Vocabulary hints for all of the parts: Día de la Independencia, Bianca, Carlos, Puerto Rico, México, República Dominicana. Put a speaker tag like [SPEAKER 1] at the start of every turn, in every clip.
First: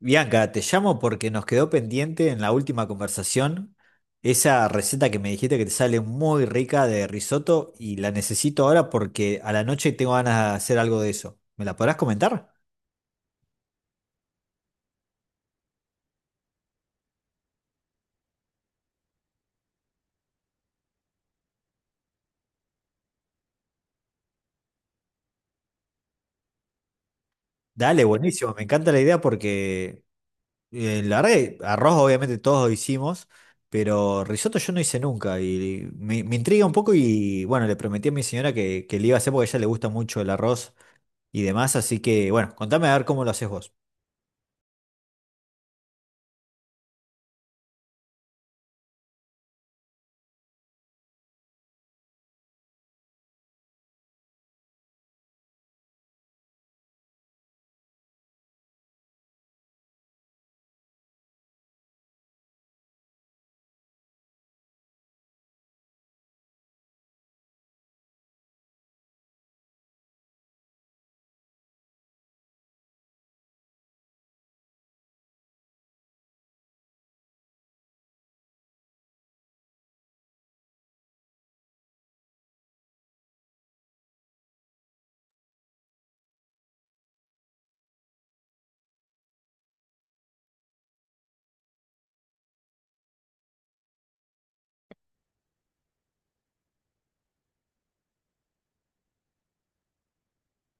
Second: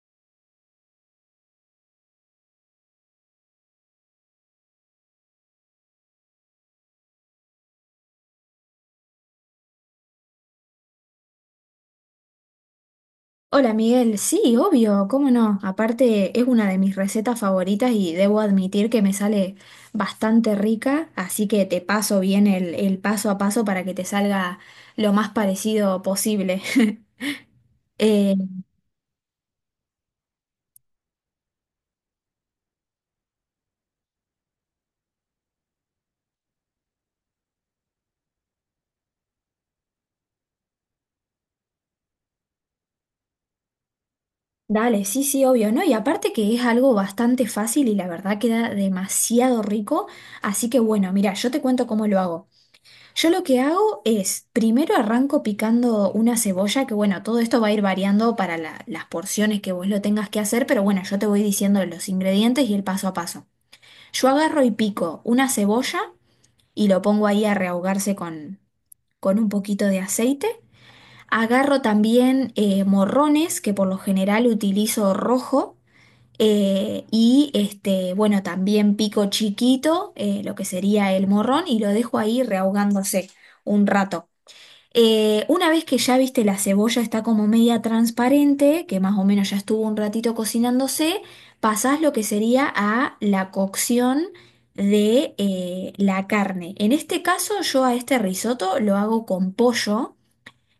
[SPEAKER 1] Bianca, te llamo porque nos quedó pendiente en la última conversación esa receta que me dijiste que te sale muy rica de risotto y la necesito ahora porque a la noche tengo ganas de hacer algo de eso. ¿Me la podrás comentar?
[SPEAKER 2] Hola Miguel, sí, obvio, cómo no. Aparte es una de mis recetas favoritas y debo admitir que me sale bastante rica, así que te paso bien el paso a paso para que te salga lo más parecido posible.
[SPEAKER 1] Dale,
[SPEAKER 2] Eh,
[SPEAKER 1] buenísimo, me encanta la idea porque la verdad que arroz obviamente todos lo hicimos, pero risotto yo no hice nunca y me intriga un poco y bueno, le prometí a mi señora que le iba a hacer porque a ella le gusta mucho el arroz y demás, así que bueno, contame a ver cómo lo haces vos.
[SPEAKER 2] Dale, sí, sí, obvio, ¿no? Y aparte que es algo bastante fácil y la verdad queda demasiado rico, así que bueno, mira, yo te cuento cómo lo hago. Yo lo que hago es, primero arranco picando una cebolla, que bueno, todo esto va a ir variando para las porciones que vos lo tengas que hacer, pero bueno, yo te voy diciendo los ingredientes y el paso a paso. Yo agarro y pico una cebolla y lo pongo ahí a rehogarse con un poquito de aceite. Agarro también morrones, que por lo general utilizo rojo. Y este, bueno, también pico chiquito, lo que sería el morrón, y lo dejo ahí rehogándose un rato. Una vez que ya viste la cebolla está como media transparente, que más o menos ya estuvo un ratito cocinándose, pasás lo que sería a la cocción de la carne. En este caso yo a este risotto lo hago con pollo.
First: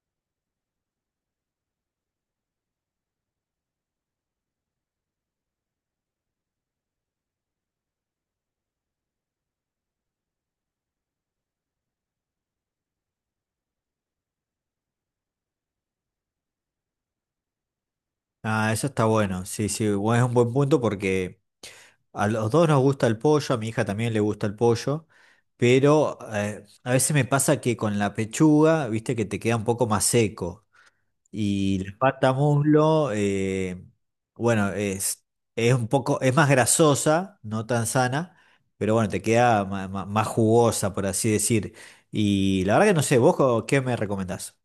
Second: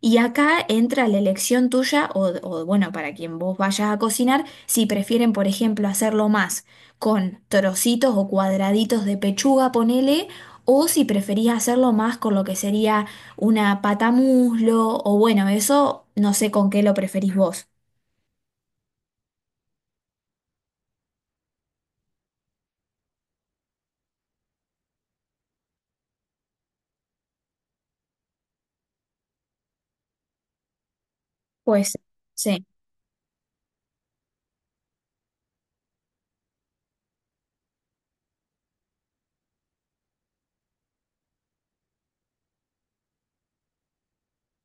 [SPEAKER 2] Y acá entra la elección tuya bueno, para quien vos vayas a cocinar, si prefieren, por ejemplo, hacerlo más con trocitos o cuadraditos de pechuga, ponele, o si preferís hacerlo más con lo que sería una pata muslo, o bueno, eso no sé con qué lo preferís vos.
[SPEAKER 1] Ah, eso está bueno. Sí, sí, es un buen punto porque a los dos nos gusta el pollo, a mi hija también le gusta el pollo, pero a veces me pasa que con la pechuga, viste que te queda un poco más seco y la
[SPEAKER 2] Pues
[SPEAKER 1] pata
[SPEAKER 2] sí.
[SPEAKER 1] muslo, bueno, es un poco, es más grasosa, no tan sana, pero bueno, te queda más jugosa, por así decir. Y la verdad que no sé, ¿vos qué me recomendás?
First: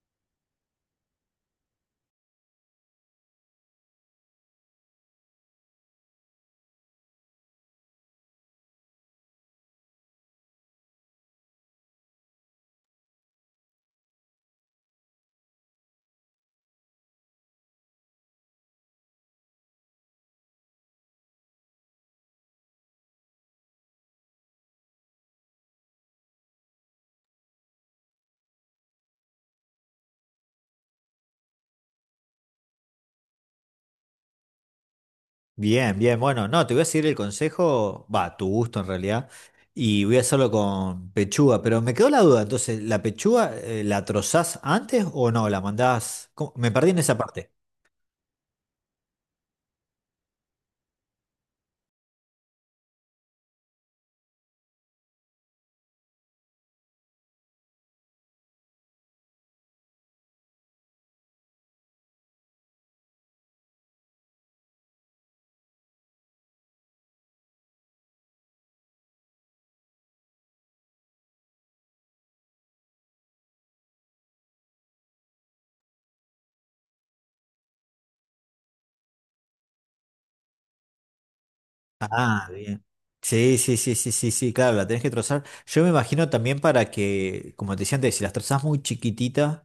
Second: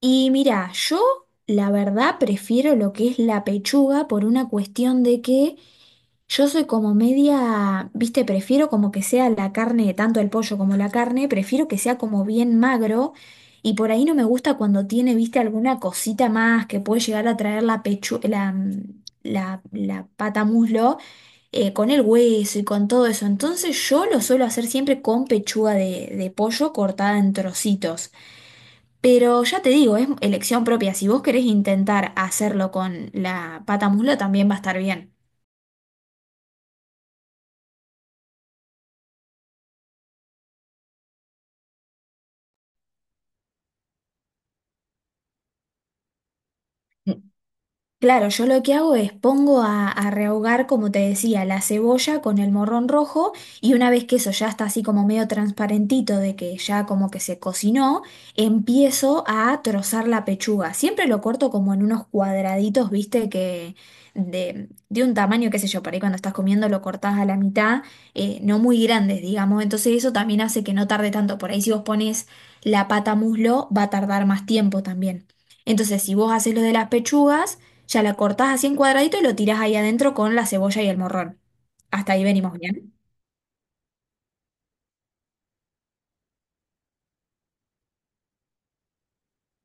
[SPEAKER 2] Y mira, yo la verdad prefiero lo que es la pechuga por una cuestión de que yo soy como media, viste, prefiero como que sea la carne, tanto el pollo como la carne, prefiero que sea como bien magro y por ahí no me gusta cuando tiene, viste, alguna cosita más que puede llegar a traer la pechu, la, mm, la pata muslo con el hueso y con todo eso. Entonces yo lo suelo hacer siempre con pechuga de pollo cortada en trocitos. Pero ya te digo, es elección propia. Si vos querés intentar hacerlo con la pata muslo, también va a estar bien.
[SPEAKER 1] Bien, bien, bueno, no, te voy a seguir el consejo, va, a tu gusto en realidad, y voy a hacerlo con pechuga, pero me quedó la duda, entonces, ¿la pechuga la trozás antes o no? ¿La mandás? ¿Cómo? Me perdí en esa parte.
[SPEAKER 2] Claro, yo lo que hago es pongo a rehogar, como te decía, la cebolla con el morrón rojo y una vez que eso ya está así como medio transparentito de que ya como que se cocinó, empiezo a trozar la pechuga. Siempre lo corto como en unos cuadraditos, viste, que de un tamaño, qué sé yo, por ahí cuando estás comiendo lo cortás a la mitad, no muy grandes, digamos. Entonces eso también hace que no tarde tanto. Por ahí si vos pones la pata muslo, va a tardar más tiempo también. Entonces si vos haces lo de las pechugas... Ya la cortás así en cuadradito y lo tirás ahí adentro con la cebolla y el morrón. Hasta ahí
[SPEAKER 1] Ah,
[SPEAKER 2] venimos
[SPEAKER 1] bien.
[SPEAKER 2] bien.
[SPEAKER 1] Sí, sí, sí, sí, sí, sí, claro, la tenés que trozar. Yo me imagino también para que, como te decía antes, si las trozás muy chiquititas,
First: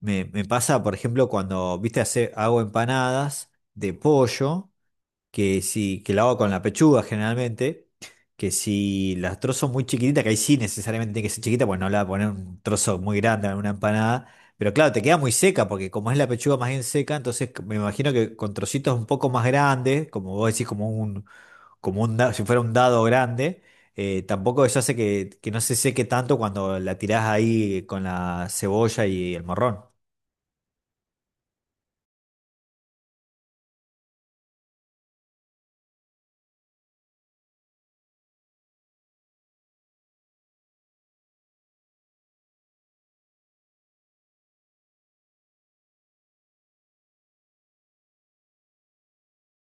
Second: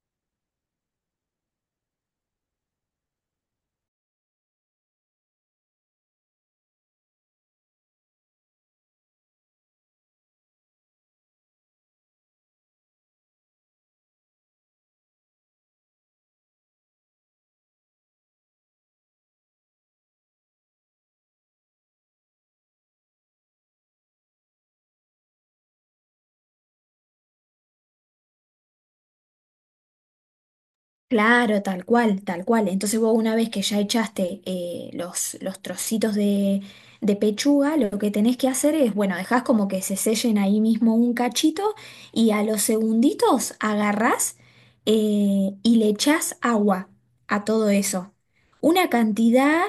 [SPEAKER 1] me pasa, por ejemplo, cuando, viste, hago empanadas de pollo. Que si, que lo hago con la pechuga generalmente, que si las trozos muy chiquititas, que ahí sí necesariamente tiene que ser chiquita, pues no le voy a poner un trozo muy grande en una empanada, pero claro, te queda muy seca, porque como es la pechuga más bien seca, entonces me imagino que con trocitos un poco más grandes, como vos decís, como un, si fuera un dado grande, tampoco eso hace que no se seque tanto cuando la tirás ahí con la cebolla y el morrón.
[SPEAKER 2] Claro, tal cual, tal cual. Entonces vos una vez que ya echaste los trocitos de pechuga, lo que tenés que hacer es, bueno, dejás como que se sellen ahí mismo un cachito y a los segunditos agarrás y le echás agua a todo eso. Una cantidad,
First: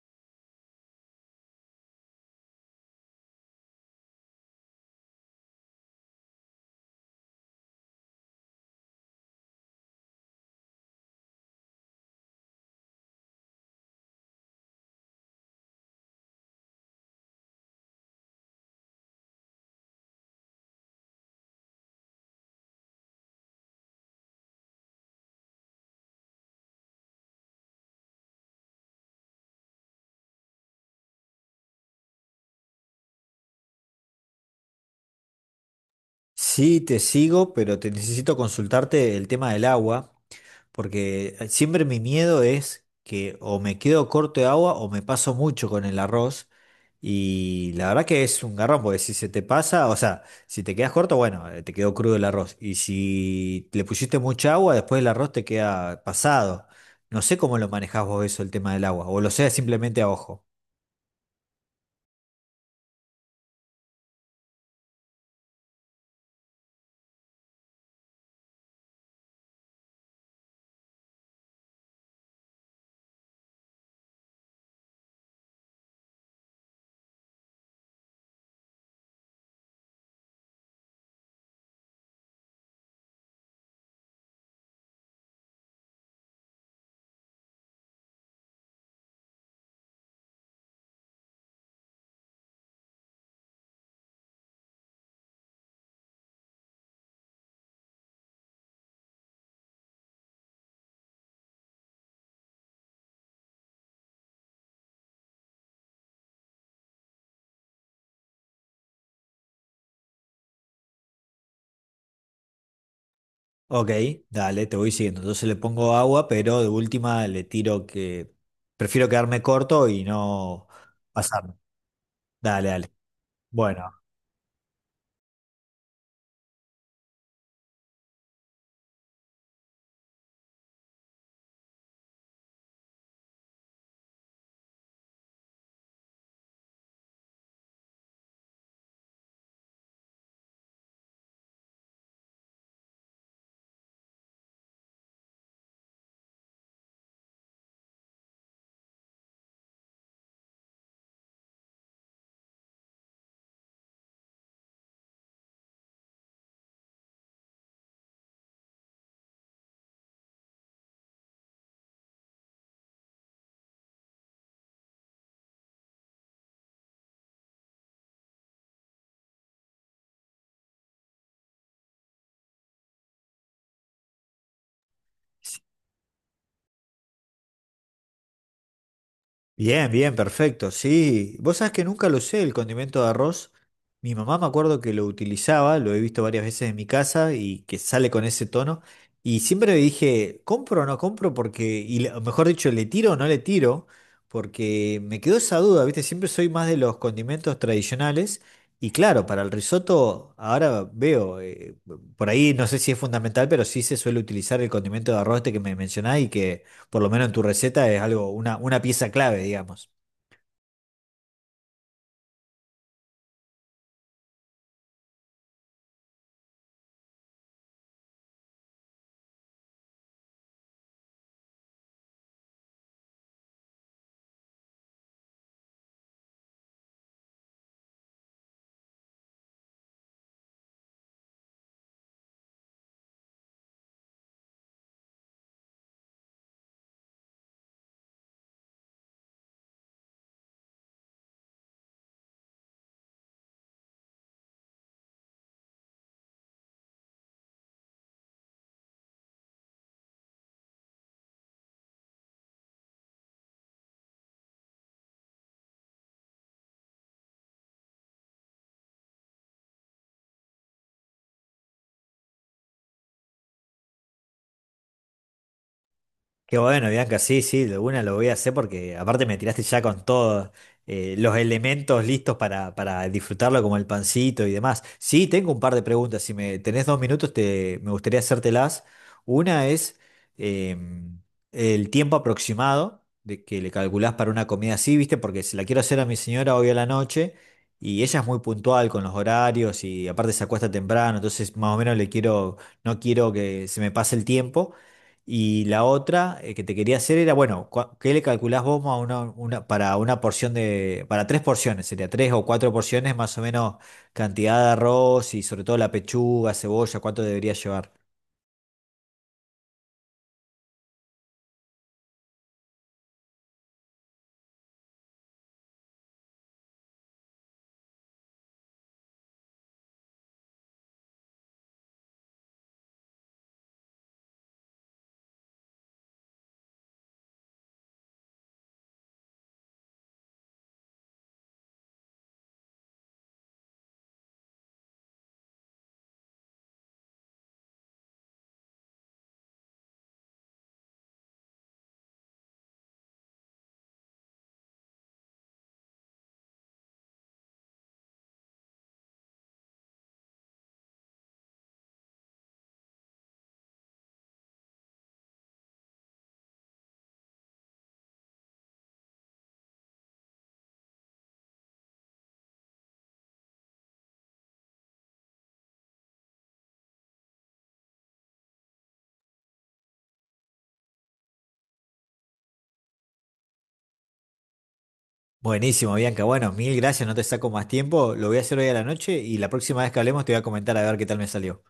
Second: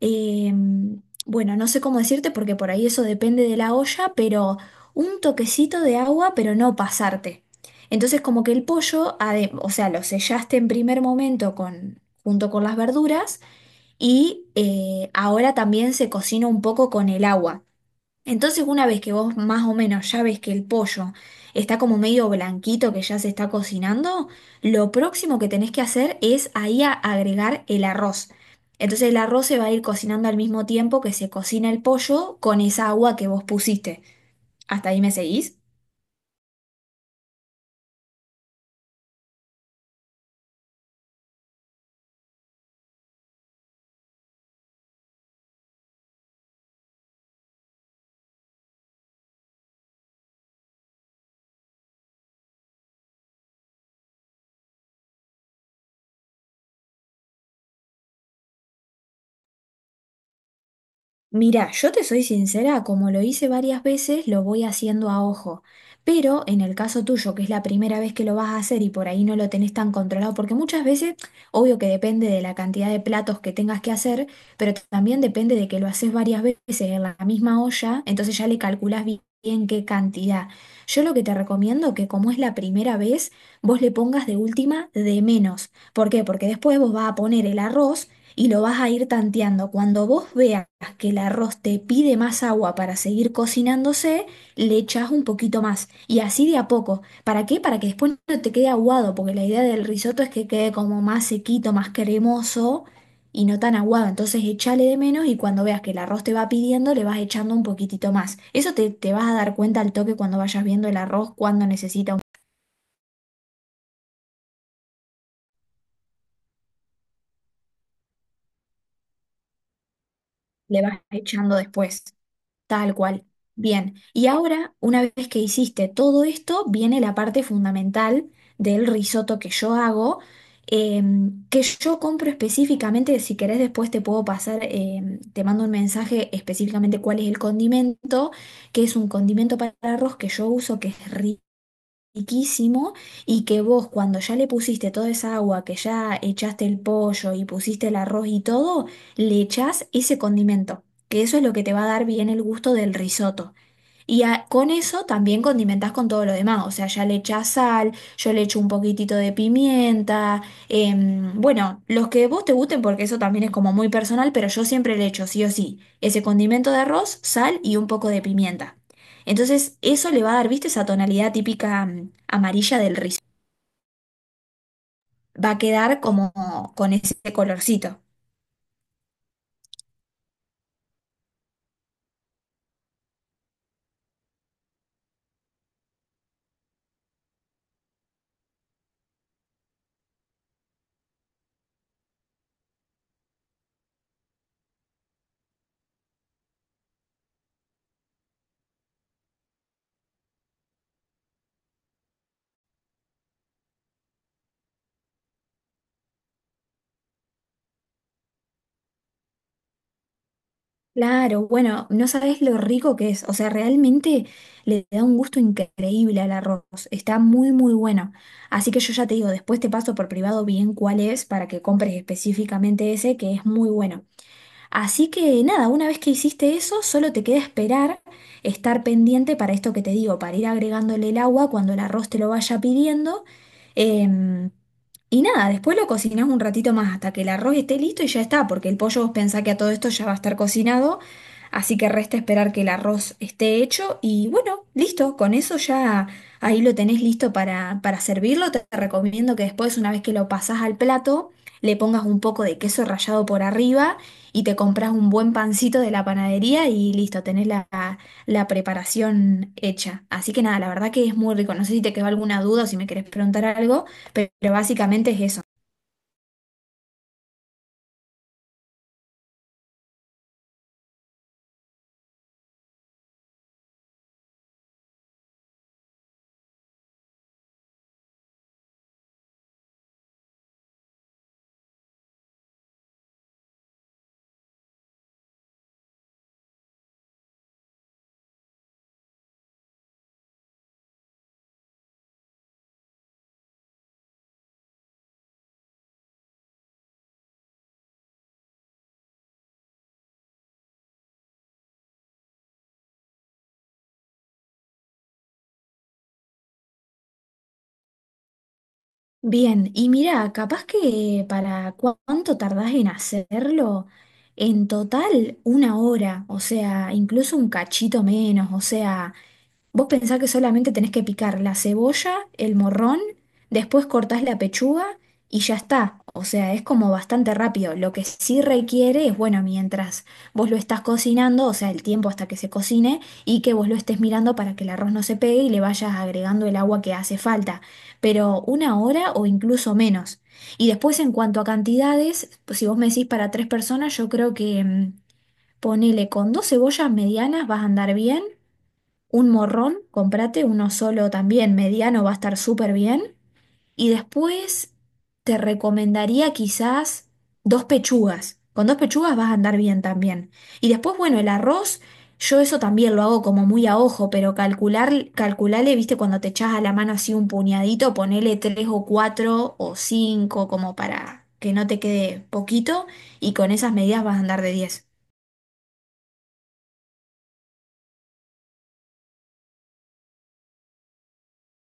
[SPEAKER 2] eh, bueno, no sé cómo decirte porque por ahí eso depende de la olla, pero un toquecito de agua, pero no pasarte. Entonces, como que el pollo, o sea, lo sellaste en primer momento con, junto con las verduras y ahora también se cocina un poco con el agua. Entonces, una vez que vos más o menos ya ves que el pollo está como medio blanquito, que ya se está cocinando, lo próximo que tenés que hacer es ahí agregar el arroz. Entonces, el arroz se va a ir cocinando al mismo tiempo que se cocina el pollo con esa agua que vos pusiste. ¿Hasta ahí me seguís?
[SPEAKER 1] Sí, te sigo, pero te necesito consultarte el tema del agua. Porque siempre mi miedo es que o me quedo corto de agua o me paso mucho con el arroz. Y la verdad que es un garrón, porque si se te pasa, o sea, si te quedas corto, bueno, te quedó crudo el arroz. Y si le pusiste mucha agua, después el arroz te queda pasado. No sé cómo lo manejás vos eso, el tema del agua. O lo sea simplemente a ojo.
[SPEAKER 2] Mira, yo te soy sincera, como lo hice varias veces, lo voy haciendo a ojo. Pero en el caso tuyo, que es la primera vez que lo vas a hacer y por ahí no lo tenés tan controlado, porque muchas veces, obvio que depende de la cantidad de platos que tengas que hacer, pero también depende de que lo haces varias veces en la misma olla, entonces ya le calculás bien qué cantidad. Yo lo que te recomiendo que como es la primera vez, vos le pongas de última de menos. ¿Por qué? Porque después vos vas a poner el arroz y lo vas a ir tanteando. Cuando vos veas que el arroz te pide más agua para seguir cocinándose, le echás un poquito más y así de a poco. ¿Para qué? Para que después no te quede aguado, porque la idea del risotto es que quede como más sequito, más cremoso y no tan aguado. Entonces échale de menos y cuando veas que el arroz te va pidiendo, le vas echando un poquitito más. Eso te vas a dar cuenta al toque cuando vayas viendo el arroz, cuando necesita un...
[SPEAKER 1] Ok, dale, te voy siguiendo. Entonces le pongo agua, pero de última le tiro que prefiero quedarme corto y no
[SPEAKER 2] le vas
[SPEAKER 1] pasarme.
[SPEAKER 2] echando después.
[SPEAKER 1] Dale, dale.
[SPEAKER 2] Tal cual.
[SPEAKER 1] Bueno.
[SPEAKER 2] Bien. Y ahora, una vez que hiciste todo esto, viene la parte fundamental del risotto que yo hago, que yo compro específicamente, si querés después te puedo pasar, te mando un mensaje específicamente cuál es el condimento, que es un condimento para arroz que yo uso, que es riquísimo riquísimo y que vos cuando ya le pusiste toda esa agua, que ya echaste el pollo y pusiste el arroz y todo, le echás ese condimento, que eso es lo que te va a dar bien el gusto del risotto. Y con eso también condimentás con todo lo demás, o sea, ya le echás sal, yo le echo un poquitito de pimienta, bueno, los que vos te gusten porque eso también es como muy personal, pero yo siempre le echo sí o sí ese condimento de arroz, sal y un poco de pimienta. Entonces eso le va a dar, viste, esa tonalidad típica amarilla del rizo. Va a
[SPEAKER 1] Sí.
[SPEAKER 2] quedar como con ese colorcito.
[SPEAKER 1] Bien, bien, perfecto. Sí, vos sabés que nunca lo usé el condimento de arroz. Mi mamá me acuerdo que lo utilizaba, lo he visto varias veces en mi casa y que sale con ese tono. Y siempre dije, ¿compro o no compro? Porque, y o mejor dicho, ¿le tiro o no le tiro? Porque me quedó esa duda, ¿viste? Siempre soy más de los condimentos tradicionales. Y claro, para el risotto, ahora veo, por ahí no sé si es fundamental, pero sí se suele utilizar el condimento de arroz este que me mencionás y que por lo menos en tu receta, es algo, una pieza clave, digamos.
[SPEAKER 2] Claro, bueno, no sabes lo rico que es. O sea, realmente le da un gusto increíble al arroz. Está muy, muy bueno. Así que yo ya te digo, después te paso por privado bien cuál es para que compres específicamente ese, que es muy bueno. Así que nada, una vez que hiciste eso, solo te queda esperar, estar pendiente para esto que te digo, para ir agregándole el agua cuando el arroz te lo vaya pidiendo. Em, y nada, después lo cocinás un ratito más hasta que el arroz esté listo y ya está, porque el pollo vos pensá que a todo esto ya va a estar cocinado, así que resta esperar que el arroz esté hecho y bueno, listo, con eso ya ahí lo tenés listo para servirlo. Te recomiendo que después, una vez que lo pasás al plato, le pongas un poco de queso rallado por arriba y te compras un buen pancito de la panadería y listo, tenés la, la preparación hecha. Así que nada, la verdad que es muy rico. No sé si te quedó alguna duda o si me querés preguntar algo, pero básicamente es eso.
[SPEAKER 1] Qué bueno, Bianca, sí, sí, de una lo voy a hacer porque aparte me tiraste ya con todos los elementos listos para disfrutarlo, como el pancito y demás. Sí, tengo un par de preguntas. Si me tenés 2 minutos, me gustaría hacértelas. Una es em, el tiempo aproximado de que le calculás para una comida así, ¿viste? Porque se la quiero hacer a mi señora hoy a la noche y ella es muy puntual con los horarios y aparte se acuesta temprano, entonces más o menos le quiero, no quiero que se me pase el tiempo. Y la otra que te quería hacer era, bueno, ¿qué le calculás vos a una, para una porción de, para 3 porciones? Sería 3 o 4 porciones, más o menos cantidad de arroz y sobre todo la pechuga, cebolla, ¿cuánto debería llevar?
[SPEAKER 2] Bien, y mira, capaz que para cuánto tardás en hacerlo, en total una hora, o sea, incluso un cachito menos, o sea... Vos pensás que solamente tenés que picar la cebolla, el morrón, después cortás la pechuga y ya está. O sea, es como bastante rápido. Lo que sí requiere es, bueno, mientras vos lo estás cocinando, o sea, el tiempo hasta que se cocine y que vos lo estés mirando para que el arroz no se pegue y le vayas agregando el agua que hace falta. Pero una hora o incluso menos. Y después en cuanto a cantidades, pues si vos me decís para tres personas, yo creo que ponele con dos cebollas medianas vas a andar bien un morrón, comprate uno solo también, mediano, va a estar súper bien. Y después te recomendaría quizás dos pechugas. Con dos pechugas vas a andar bien también. Y después, bueno, el arroz, yo eso también lo hago como muy a ojo, pero calcular, calculale, viste, cuando te echas a la mano así un puñadito, ponele tres o cuatro o cinco como para que no te quede poquito y con esas medidas vas a andar de diez.
[SPEAKER 1] Buenísimo, Bianca. Bueno, mil gracias, no te saco más tiempo. Lo voy a hacer hoy a la noche y la próxima vez que hablemos te voy a comentar a ver qué tal me salió.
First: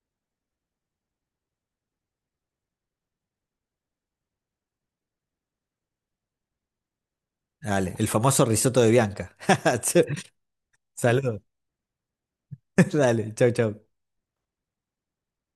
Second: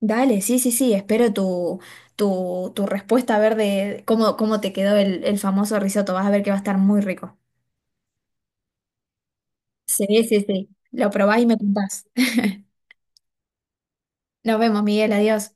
[SPEAKER 2] Dale, sí, sí, sí, espero tu respuesta a ver de cómo te quedó el famoso risotto. Vas a ver que va a estar muy rico.
[SPEAKER 1] Dale, el famoso risotto de Bianca.
[SPEAKER 2] Sí, sí, sí. Lo
[SPEAKER 1] Saludos.
[SPEAKER 2] probás y me contás.
[SPEAKER 1] Dale, chau, chau.
[SPEAKER 2] Nos vemos, Miguel, adiós.